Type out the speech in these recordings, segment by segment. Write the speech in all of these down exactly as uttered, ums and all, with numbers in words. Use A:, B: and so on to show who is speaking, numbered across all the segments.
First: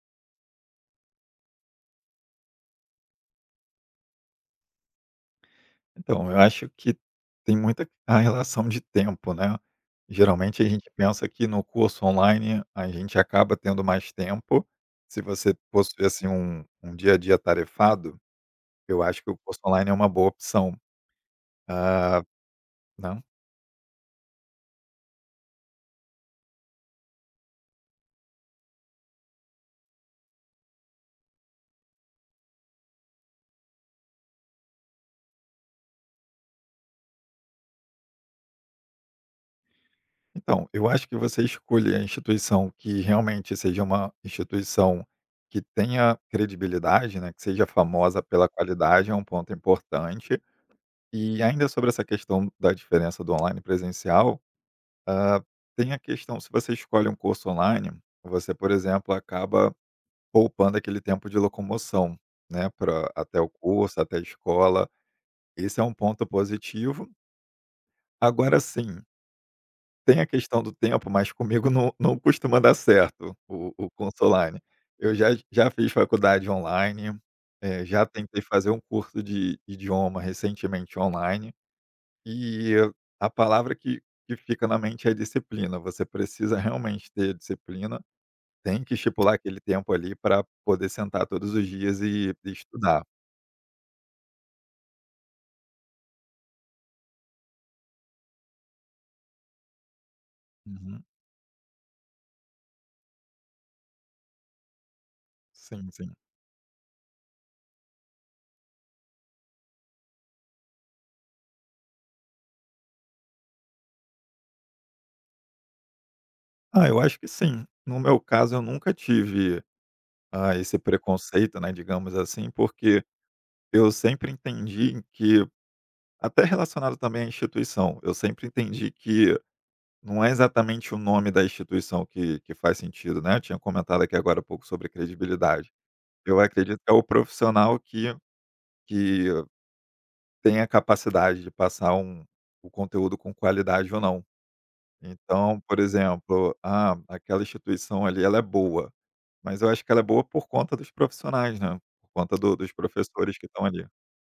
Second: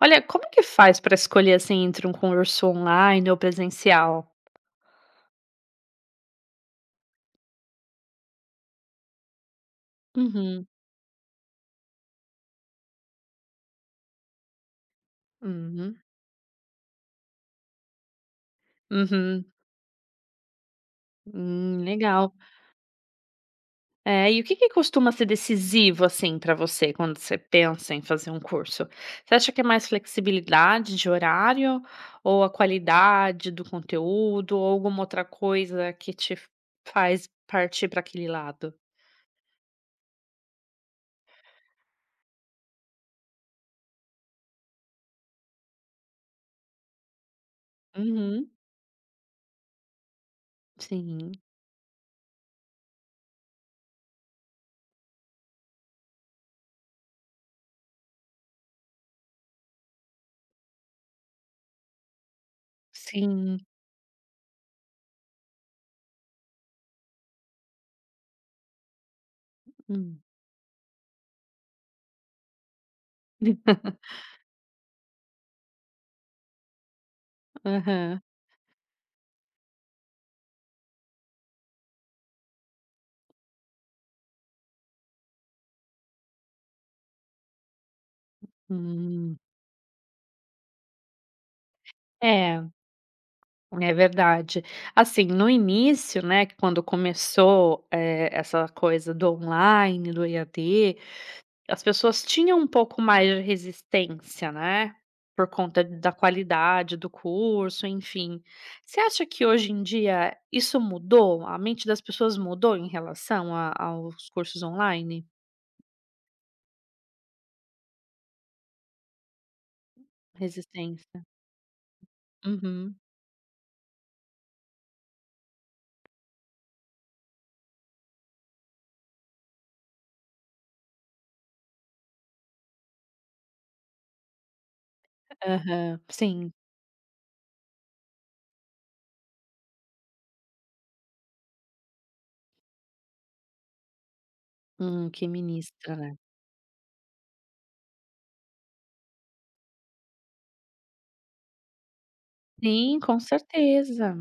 A: Olha, como que faz para escolher, assim, entre um curso online ou presencial?
B: Então, eu acho que tem muita a relação de tempo, né. Geralmente
A: Uhum,
B: a gente pensa que no curso online a gente acaba tendo mais tempo. Se você
A: uhum,
B: possui, assim, um um dia a dia tarefado, eu acho que o
A: uhum.
B: curso online é uma boa opção.
A: Hum,
B: Ah,
A: legal.
B: né.
A: É, e o que que costuma ser decisivo, assim, para você quando você pensa em fazer um curso? Você acha que é mais flexibilidade de horário ou a qualidade do conteúdo ou alguma outra coisa que te faz partir para aquele lado?
B: Então, eu acho que você escolhe a instituição que realmente seja uma instituição que tenha credibilidade, né, que seja famosa pela
A: Uhum,
B: qualidade é um ponto importante.
A: sim,
B: E ainda sobre essa questão da diferença do online e presencial. Ah, tem a questão, se você escolhe um curso online, você, por exemplo, acaba poupando aquele tempo de locomoção, né, para até o
A: sim.
B: curso, até a escola. Esse é um ponto positivo. Agora sim, tem
A: Hum,
B: a questão do tempo, mas comigo não, não costuma dar certo o, o curso online. Eu já, já fiz faculdade online, eh, já
A: aham,
B: tentei fazer um curso de idioma recentemente online. E a palavra que que fica na mente é disciplina. Você precisa realmente ter disciplina, tem que estipular
A: hum.
B: aquele tempo ali para poder sentar todos os dias e e
A: É.
B: estudar.
A: É verdade. Assim, no início, né, que quando começou, eh, essa coisa do online, do E A D,
B: Uhum.
A: as pessoas tinham um pouco mais de resistência, né, por conta
B: Sim,
A: da
B: sim.
A: qualidade do curso, enfim. Você acha que hoje em dia isso mudou? A mente das pessoas mudou em relação a aos cursos online?
B: Ah, eu acho que sim. No meu caso, eu nunca tive, ah, esse
A: Resistência.
B: preconceito, né, digamos assim,
A: Uhum.
B: porque eu sempre entendi que até relacionado também à instituição, eu sempre entendi que não é exatamente o nome da instituição que que faz sentido, né. Eu tinha comentado aqui agora há pouco sobre credibilidade.
A: Aham.
B: Eu
A: Sim.
B: acredito que é o profissional que que tem a capacidade de passar um o conteúdo com qualidade ou não.
A: Hum, que
B: Então, por
A: ministra, né?
B: exemplo, ah, aquela instituição ali ela é boa, mas eu acho que ela é boa por conta dos profissionais, né, por conta do dos
A: Sim, com
B: professores que estão ali.
A: certeza.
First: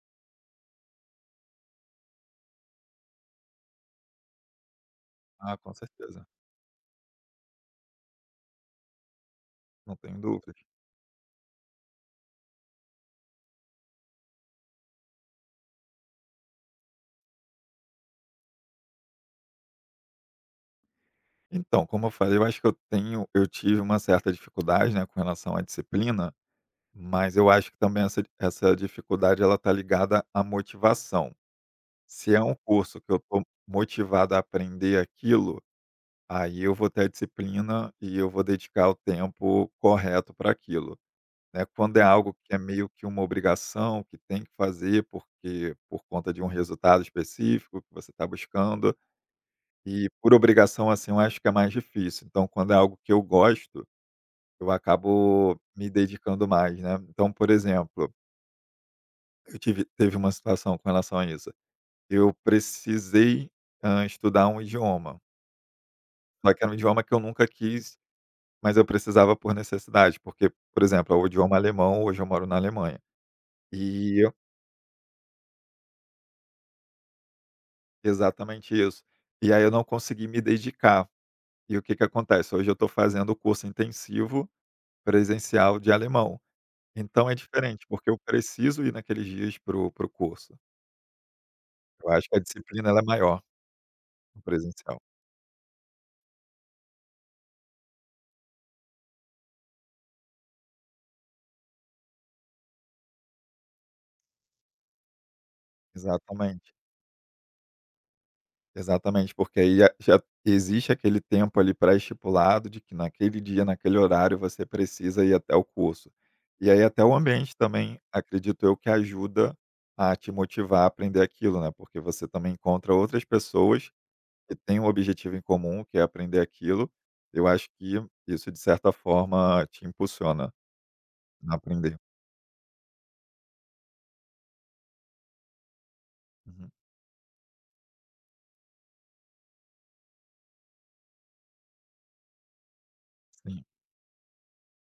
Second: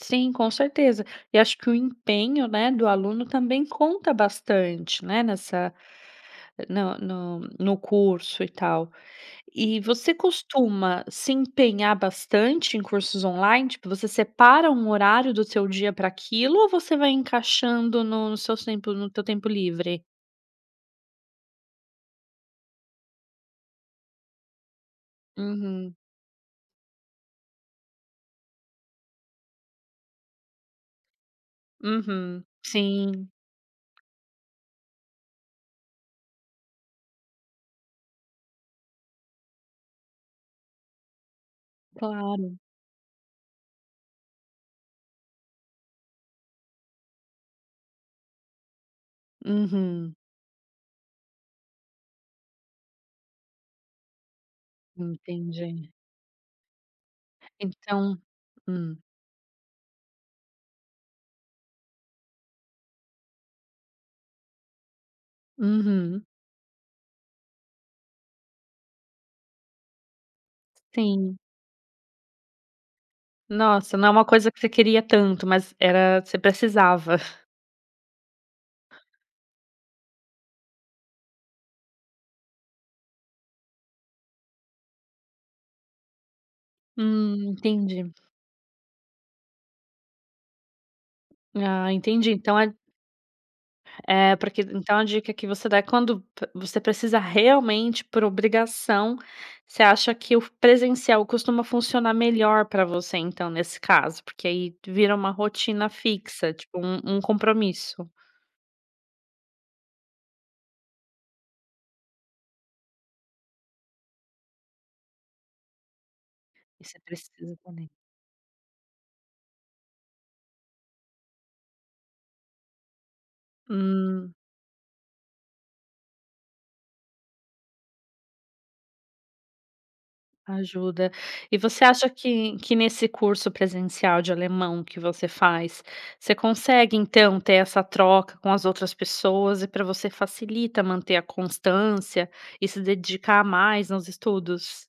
A: Sim, com certeza. E acho que o empenho, né, do aluno também conta bastante, né,
B: Ah, com
A: nessa
B: certeza,
A: no no no curso e tal. E
B: não
A: você
B: tenho dúvidas.
A: costuma se empenhar bastante em cursos online? Tipo, você separa um horário do seu dia para aquilo ou você vai encaixando no no seu tempo no teu tempo livre?
B: Então, como eu falei, eu acho que eu tenho eu tive uma certa dificuldade, né, com relação à
A: Uhum,
B: disciplina, mas eu acho que também essa essa dificuldade ela está ligada à motivação. Se é
A: uhum.
B: um curso que eu
A: Sim,
B: estou motivado a aprender aquilo, aí eu vou ter a disciplina e eu vou dedicar o tempo correto para aquilo, né. Quando é algo que é
A: claro.
B: meio que uma obrigação, que tem que fazer porque por conta de um resultado específico que você está buscando, e
A: Uhum,
B: por obrigação, assim, eu acho que é mais difícil. Então quando é algo que eu gosto, eu acabo me
A: entendi.
B: dedicando mais, né. Então, por exemplo,
A: Então hum,
B: eu tive teve uma situação com relação a isso. Eu precisei, hã, estudar um idioma.
A: uhum.
B: Só que era um idioma que eu nunca quis, mas eu precisava por necessidade, porque, por exemplo, é o
A: Sim.
B: idioma alemão, hoje eu moro na Alemanha.
A: Nossa, não é
B: E
A: uma
B: eu
A: coisa que você queria tanto, mas era você precisava.
B: exatamente isso. E aí eu não consegui me dedicar. E o que que acontece? Hoje eu estou fazendo o curso intensivo presencial de alemão. Então é
A: Hum,
B: diferente, porque
A: entendi.
B: eu preciso ir naqueles dias para o para o curso.
A: Ah,
B: Eu acho
A: entendi.
B: que a
A: Então é
B: disciplina ela é maior
A: é
B: no
A: porque
B: presencial.
A: então a dica que você dá é quando p você precisa realmente por obrigação, você acha que o presencial costuma funcionar melhor para você então, nesse caso, porque aí vira uma rotina fixa,
B: Exatamente.
A: tipo um um compromisso,
B: Exatamente, porque aí a já existe aquele tempo ali pré-estipulado de que naquele dia, naquele horário, você precisa ir até o curso. E aí
A: e você
B: até o ambiente
A: precisa também.
B: também, acredito eu, que ajuda a te motivar a aprender aquilo, né, porque você também encontra outras pessoas
A: Hum.
B: que têm um objetivo em comum, que é aprender aquilo. Eu acho que isso, de certa forma, te impulsiona
A: Ajuda.
B: a
A: E você
B: aprender.
A: acha que que nesse curso presencial de alemão que você faz, você
B: Uhum,
A: consegue então ter essa troca com as outras pessoas e para você facilita manter a constância e se dedicar
B: sim.
A: mais nos estudos?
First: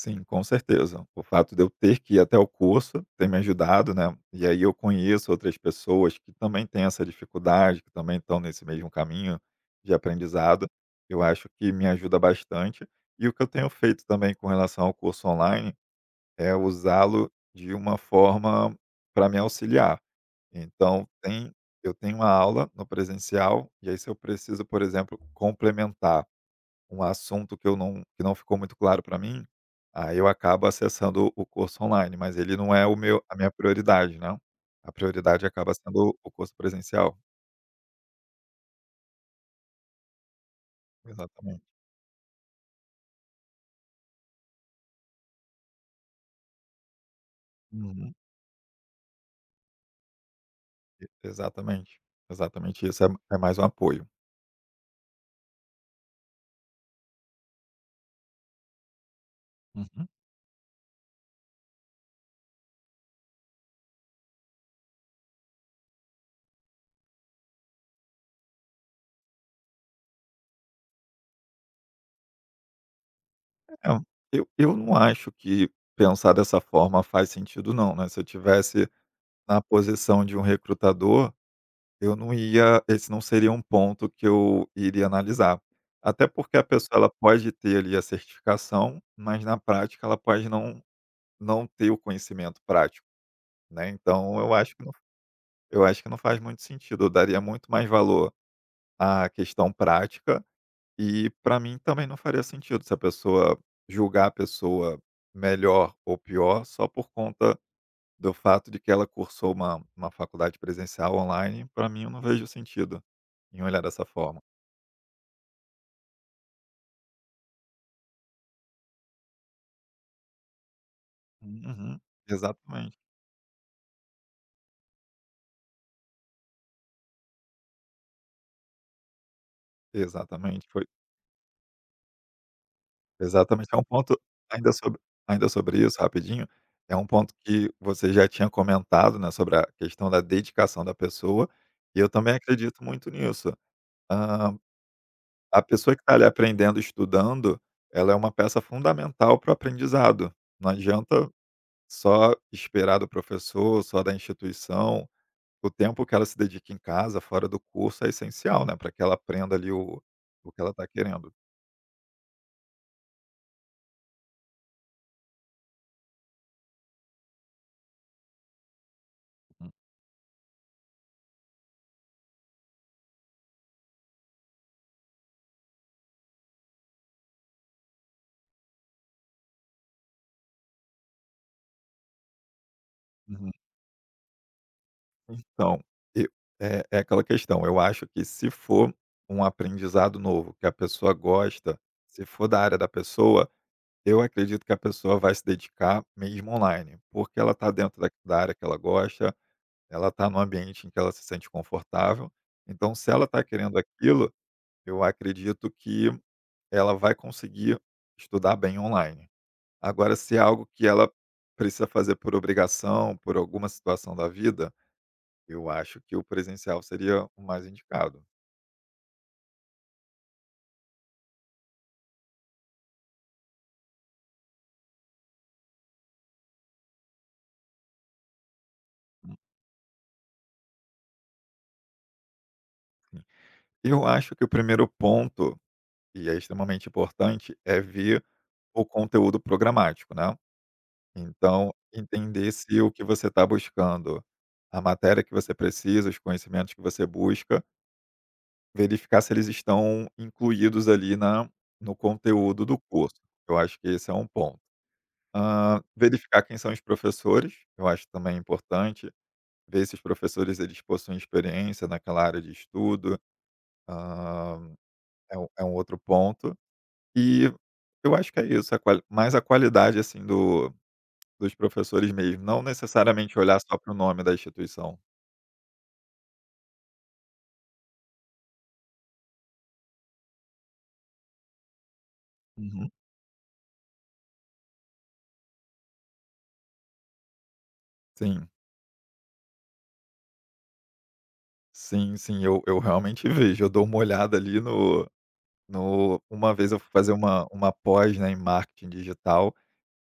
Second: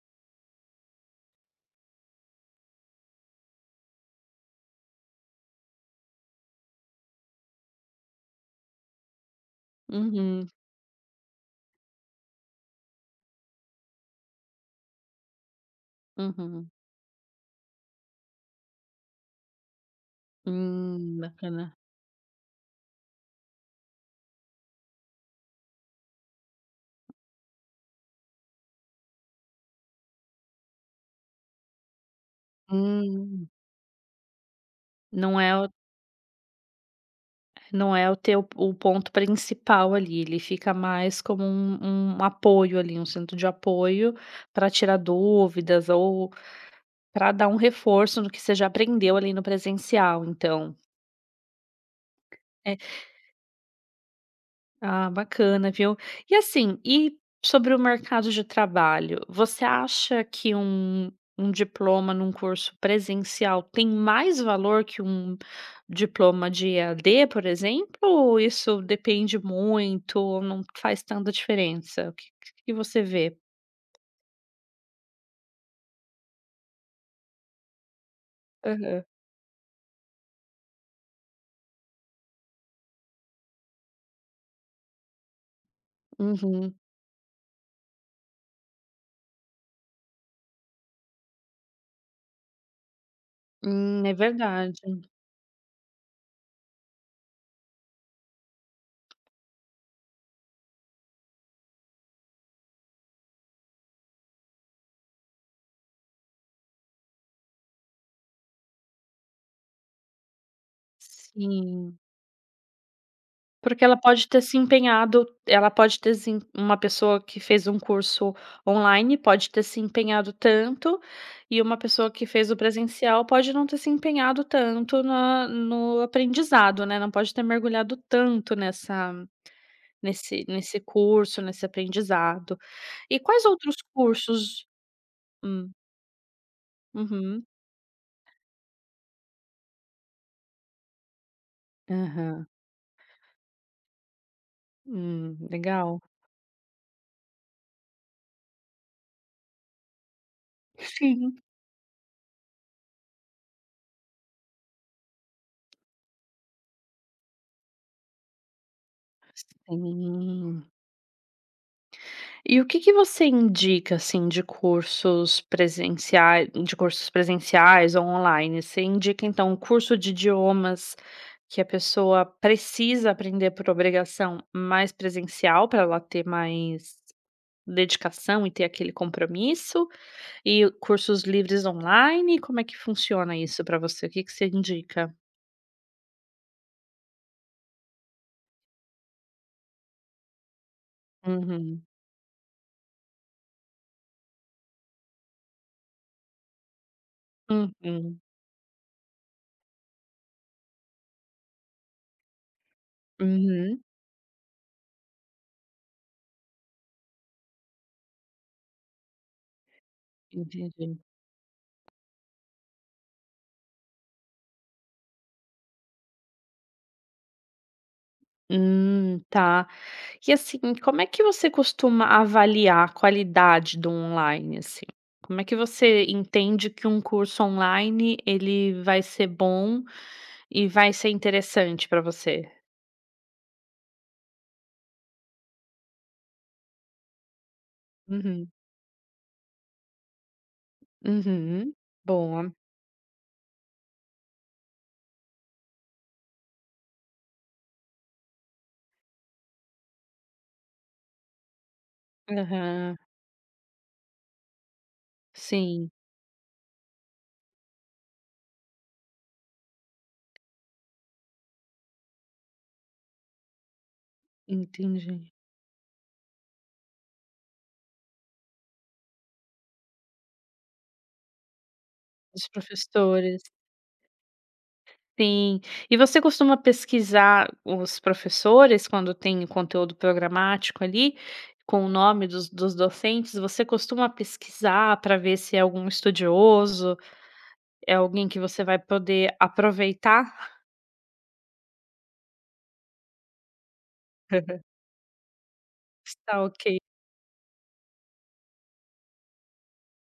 B: Sim, com certeza. O fato de eu ter que ir até o curso tem me ajudado, né? E aí eu conheço outras pessoas que também têm essa dificuldade, que também estão nesse mesmo caminho de
A: Uhum,
B: aprendizado. Eu acho que me ajuda bastante. E o que eu tenho feito também com relação ao curso online é
A: uhum.
B: usá-lo de uma forma para me auxiliar. Então,
A: Hum,
B: tem,
A: bacana.
B: eu tenho uma aula no presencial, e aí se eu preciso, por exemplo, complementar um assunto que eu não que não ficou muito claro para mim, aí eu acabo acessando o curso online, mas ele não é o meu a
A: Hum,
B: minha prioridade, né. A
A: não
B: prioridade
A: é o
B: acaba sendo o curso presencial.
A: não é o teu o ponto principal ali, ele fica mais como
B: Exatamente.
A: um um apoio ali, um centro de apoio para tirar dúvidas ou para dar um
B: Uhum.
A: reforço no que você já aprendeu ali no presencial, então.
B: E exatamente,
A: É.
B: exatamente isso, é é mais um apoio.
A: Ah, bacana, viu. E assim, e sobre o mercado de trabalho, você
B: Uhum.
A: acha que um um diploma num curso presencial tem mais valor que um diploma de E A D, por exemplo, ou isso depende muito, ou não faz tanta diferença? O que que você vê?
B: É, eu eu não acho que pensar dessa forma faz sentido não, né, se eu tivesse
A: Aham.
B: na posição de um recrutador. Eu não ia Esse não seria um ponto que eu iria analisar. Até porque a
A: Uhum.
B: pessoa ela pode ter ali a certificação, mas na prática ela pode não não ter o conhecimento prático, né.
A: Hum, é
B: Então eu acho
A: verdade.
B: que não eu acho que não faz muito sentido, eu daria muito mais valor à questão prática e para mim também não faria sentido se a pessoa julgar a pessoa melhor ou pior só por conta do fato de que ela cursou uma uma faculdade presencial online, para
A: Sim.
B: mim eu não vejo sentido em olhar
A: Porque ela
B: dessa
A: pode
B: forma.
A: ter se empenhado ela pode ter se em uma pessoa que fez um curso online pode ter se empenhado tanto, e uma
B: Uhum.
A: pessoa que fez o
B: Exatamente,
A: presencial pode não ter se empenhado tanto na no aprendizado, né, não pode ter mergulhado tanto nessa nesse
B: exatamente,
A: nesse
B: foi
A: curso, nesse aprendizado. E quais
B: exatamente. É
A: outros
B: um ponto
A: cursos
B: ainda sobre ainda
A: hum,
B: sobre isso rapidinho, é um ponto
A: uhum.
B: que você já tinha comentado, né, sobre a questão da dedicação da pessoa, e eu também
A: Aham.
B: acredito muito nisso. Hã,
A: Hum,
B: a pessoa
A: legal.
B: que está ali aprendendo, estudando, ela é uma peça fundamental para o aprendizado. Não adianta
A: Sim,
B: só esperar do professor, só da instituição, o tempo que ela se dedica em casa, fora do curso, é essencial, né, para que ela aprenda ali o o que
A: sim.
B: ela está querendo.
A: E o que que você indica, assim, de cursos presenciais, de cursos presenciais ou online? Você indica, então, um
B: Hum.
A: curso de idiomas que a pessoa precisa aprender por obrigação, mais presencial, para ela ter mais dedicação e ter aquele compromisso? E cursos livres online, como é que funciona
B: Uhum.
A: isso para você? O que que você indica?
B: Então, e é é aquela questão, eu acho que se for um aprendizado novo, que a pessoa gosta,
A: Uhum.
B: se for da área da pessoa, eu acredito que a pessoa vai se dedicar mesmo online, porque ela está dentro da
A: Uhum.
B: da área que ela gosta, ela está no ambiente em que ela se sente confortável, então se ela está querendo
A: Uhum.
B: aquilo. Eu acredito que ela vai conseguir estudar bem online. Agora, se é algo que
A: Entendi.
B: ela precisa fazer por obrigação, por alguma situação da vida, eu acho que o presencial seria o mais indicado.
A: Hum, tá. E assim, como é que você costuma avaliar a qualidade do online, assim? Como é que você entende que um curso online ele vai ser
B: Hum.
A: bom e vai ser interessante para você?
B: Eu acho que o primeiro ponto, e é extremamente importante, é ver
A: Uhum,
B: o conteúdo programático, né. Então,
A: uhum.
B: entender
A: Boa.
B: se o que você está buscando, a matéria que você precisa, os conhecimentos que você busca, verificar se eles estão incluídos ali na no conteúdo do
A: Aham.
B: curso. Eu acho que esse é um ponto. Hã,
A: Sim,
B: verificar quem são os professores, eu acho também importante, ver se os professores eles possuem experiência naquela área de estudo, hã,
A: entendi.
B: é um é um outro ponto. E eu acho que é isso, a quali mais a qualidade, assim, do dos professores mesmo,
A: Os
B: não necessariamente
A: professores.
B: olhar só para o nome da instituição.
A: Sim. E você costuma pesquisar os professores quando tem um conteúdo programático ali, com o nome dos dos
B: Uhum.
A: docentes? Você costuma pesquisar para ver se é algum estudioso, é alguém que
B: Sim,
A: você vai poder aproveitar?
B: sim, sim, eu eu realmente vejo, eu dou uma olhada ali no. No
A: Está
B: uma vez
A: ok.
B: eu fui fazer uma uma pós, né, em marketing digital,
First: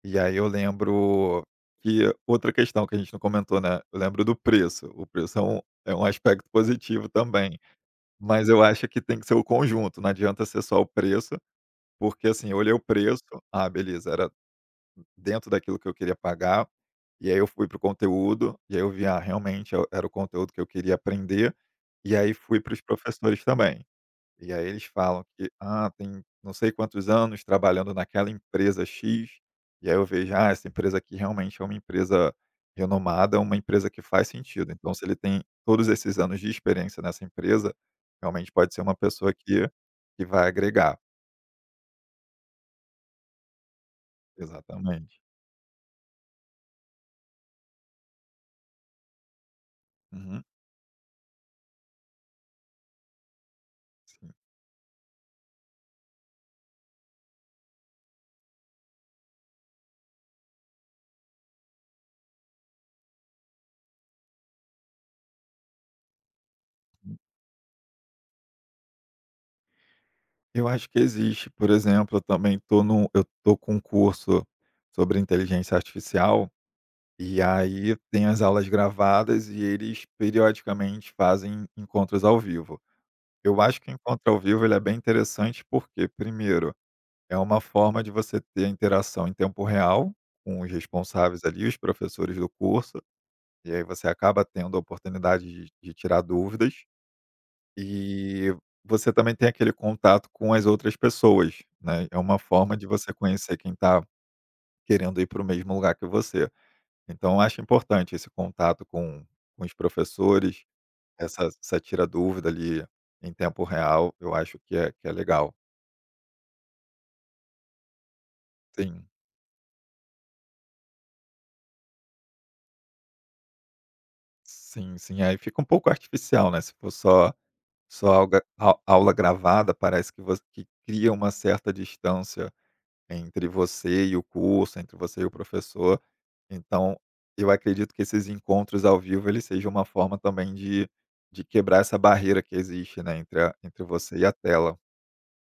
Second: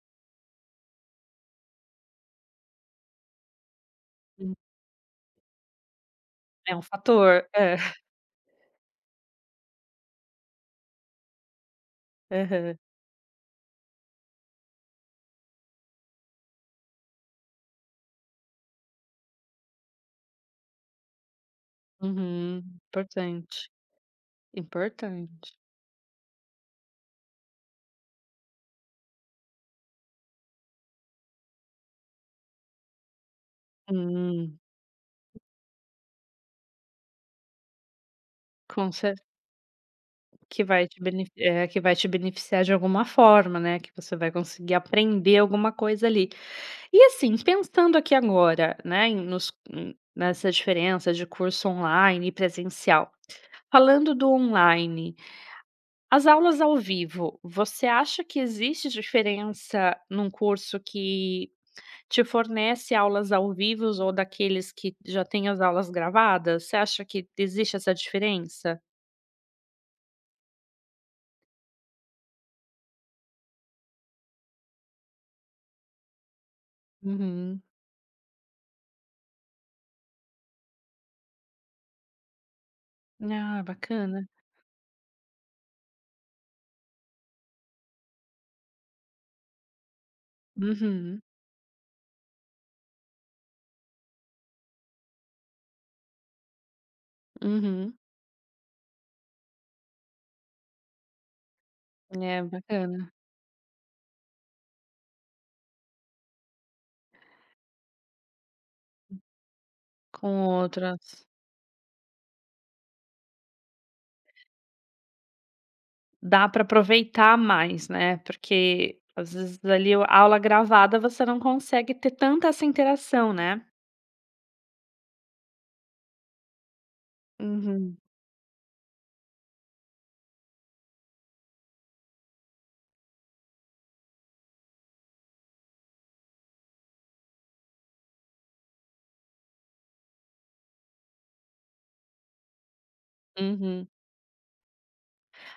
B: e aí eu lembro que outra questão que a gente não comentou, né, eu lembro do
A: Hum,
B: preço, o preço é um é um aspecto
A: é um
B: positivo
A: fator.
B: também,
A: É.
B: mas eu acho que tem que ser o conjunto, não adianta ser só o preço, porque assim, eu olhei
A: Aham.
B: o preço, ah, beleza, era dentro daquilo que eu queria pagar, e aí eu fui para o conteúdo, e aí eu vi, ah, realmente é era o conteúdo que eu queria aprender, e aí
A: Uhum.
B: fui para os professores
A: Importante,
B: também. E aí eles falam que,
A: importante.
B: ah, tem não sei quantos anos trabalhando naquela empresa X, e aí eu vejo, ah, essa empresa aqui realmente é uma empresa renomada, uma empresa que faz
A: Hum,
B: sentido. Então, se ele tem todos esses anos de experiência nessa empresa, realmente pode ser
A: com
B: uma pessoa que, que vai
A: Que vai
B: agregar.
A: te bene eh, que vai te beneficiar de alguma forma, né, que você vai conseguir
B: Exatamente.
A: aprender alguma coisa ali. E assim, pensando aqui agora, né, em nos em
B: Uhum,
A: nessa diferença de curso online e presencial. Falando do
B: sim.
A: online, as aulas ao vivo, você acha que existe diferença num curso que te fornece aulas ao vivo ou daqueles que já têm as aulas gravadas? Você acha que existe essa diferença?
B: Eu acho que existe, por exemplo, eu também estou no, eu tô com um curso sobre inteligência artificial. E
A: Uhum.
B: aí tem as aulas gravadas e eles periodicamente fazem encontros ao vivo. Eu
A: Ah,
B: acho que o
A: bacana.
B: encontro ao vivo ele é bem interessante porque, primeiro, é uma forma de você ter a interação em tempo real com os
A: Uhum,
B: responsáveis ali, os professores do curso, e aí você acaba tendo a oportunidade de, de tirar dúvidas
A: uhum.
B: e você também tem aquele contato com as outras pessoas, né? É uma
A: É
B: forma de você
A: bacana.
B: conhecer quem está querendo ir para o mesmo lugar que você. Então, eu acho importante esse contato com com os
A: Com
B: professores,
A: outras.
B: essa essa tira-dúvida ali em tempo real, eu acho que é que é legal.
A: Dá para aproveitar mais, né, porque
B: Sim,
A: às vezes ali a aula gravada você não consegue ter tanta essa interação, né.
B: sim, sim. Aí fica um pouco artificial, né, se for só
A: Uhum.
B: só alga au aula gravada, parece que voc que cria uma certa distância entre você e o curso, entre você e o professor. Então, eu acredito que esses encontros ao vivo, eles sejam uma forma também de de quebrar essa barreira que existe, né, entre a entre
A: Uhum.
B: você e a tela.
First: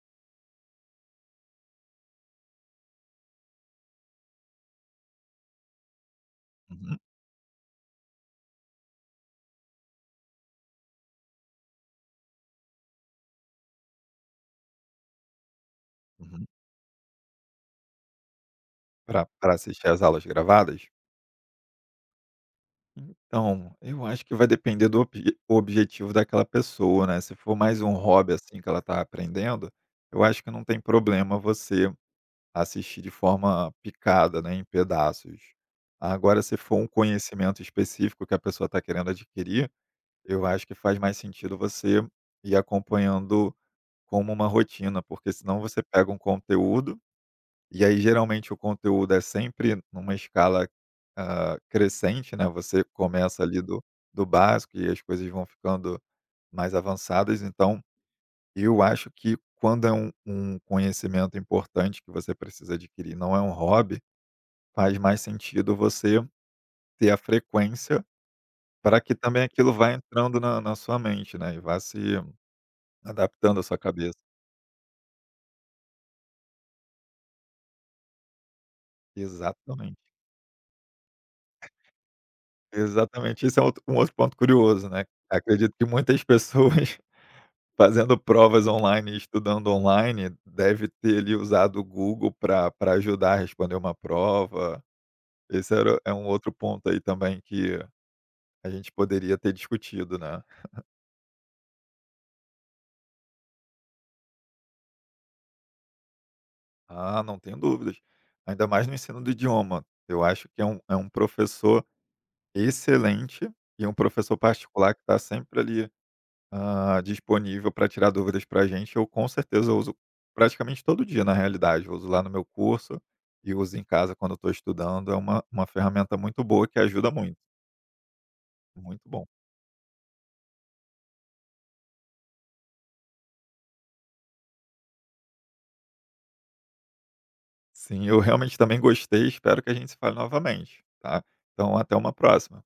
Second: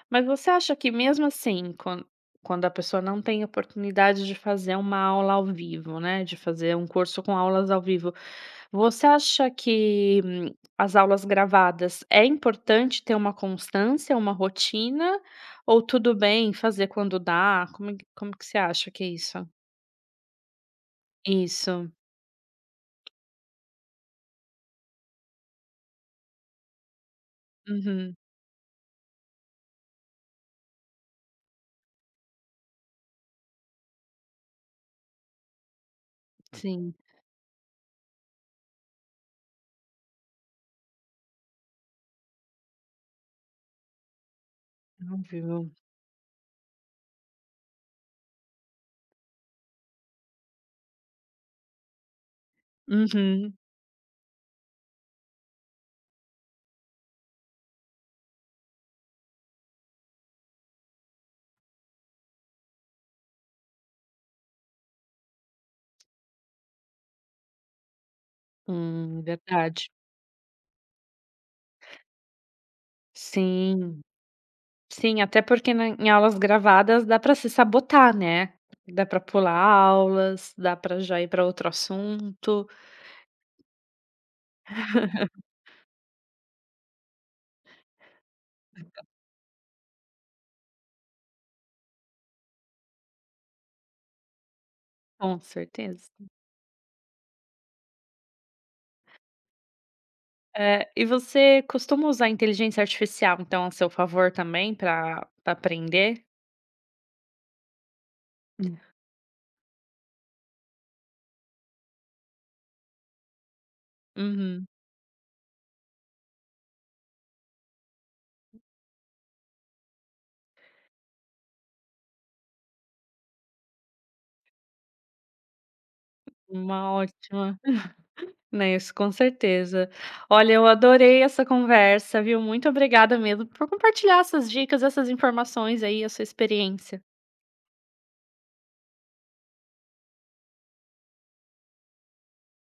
A: Mas você acha que mesmo assim, quan quando a pessoa não tem oportunidade de fazer uma aula ao vivo, né, de fazer um
B: Uhum,
A: curso com aulas ao vivo, você acha que hum, as aulas gravadas é importante ter uma constância, uma rotina, ou tudo
B: uhum.
A: bem fazer quando dá? Como que como que você acha que é
B: Para
A: isso?
B: assistir às aulas gravadas?
A: Isso.
B: Então, eu acho que vai depender do obje objetivo daquela pessoa, né, se for mais um
A: Uhum.
B: hobby, assim, que ela tá aprendendo, eu acho que não tem problema você assistir de forma picada, né, em pedaços. Agora se for um
A: Sim,
B: conhecimento específico que a pessoa está querendo adquirir, eu acho que faz mais sentido você ir acompanhando como uma rotina,
A: ao
B: porque
A: vivo.
B: senão você pega um conteúdo. E aí geralmente o conteúdo é sempre numa escala, hã, crescente, né, você começa
A: Uhum.
B: ali do do básico e as coisas vão ficando mais avançadas, então eu acho que quando é um um conhecimento importante que você precisa adquirir, não é um hobby, faz mais sentido você ter a frequência para que
A: Hum,
B: também aquilo
A: verdade.
B: vá entrando na na sua mente, né, e vá se adaptando à sua
A: Sim.
B: cabeça.
A: Sim, até porque na em aulas gravadas dá para se sabotar, né. Dá para pular
B: Exatamente,
A: aulas, dá para já ir para outro assunto.
B: exatamente. Esse é outro um outro ponto curioso, né. Acredito que muitas pessoas fazendo provas online, e estudando online, deve ter ali usado o Google para pra ajudar a responder uma prova.
A: Com
B: Esse era
A: certeza.
B: é um outro ponto aí também que a gente poderia ter discutido, né.
A: Eh, e você costuma usar a inteligência artificial, então, a seu favor também para pra aprender?
B: Ah, não tenho dúvidas. Ainda mais no ensino do idioma. Eu acho que é um é um professor excelente e um professor
A: Uhum.
B: particular que está sempre ali. Ah, disponível para tirar dúvidas para a gente, eu com certeza uso praticamente todo dia na realidade, eu uso lá no meu curso e uso em casa quando estou estudando, é uma uma ferramenta muito boa que
A: Uma
B: ajuda muito,
A: ótima. Né, isso
B: muito
A: com
B: bom.
A: certeza. Olha, eu adorei essa conversa, viu. Muito obrigada mesmo por compartilhar essas dicas, essas informações aí, a sua experiência.
B: Sim, eu realmente também gostei, espero que a gente se fale novamente, tá. Então até uma próxima.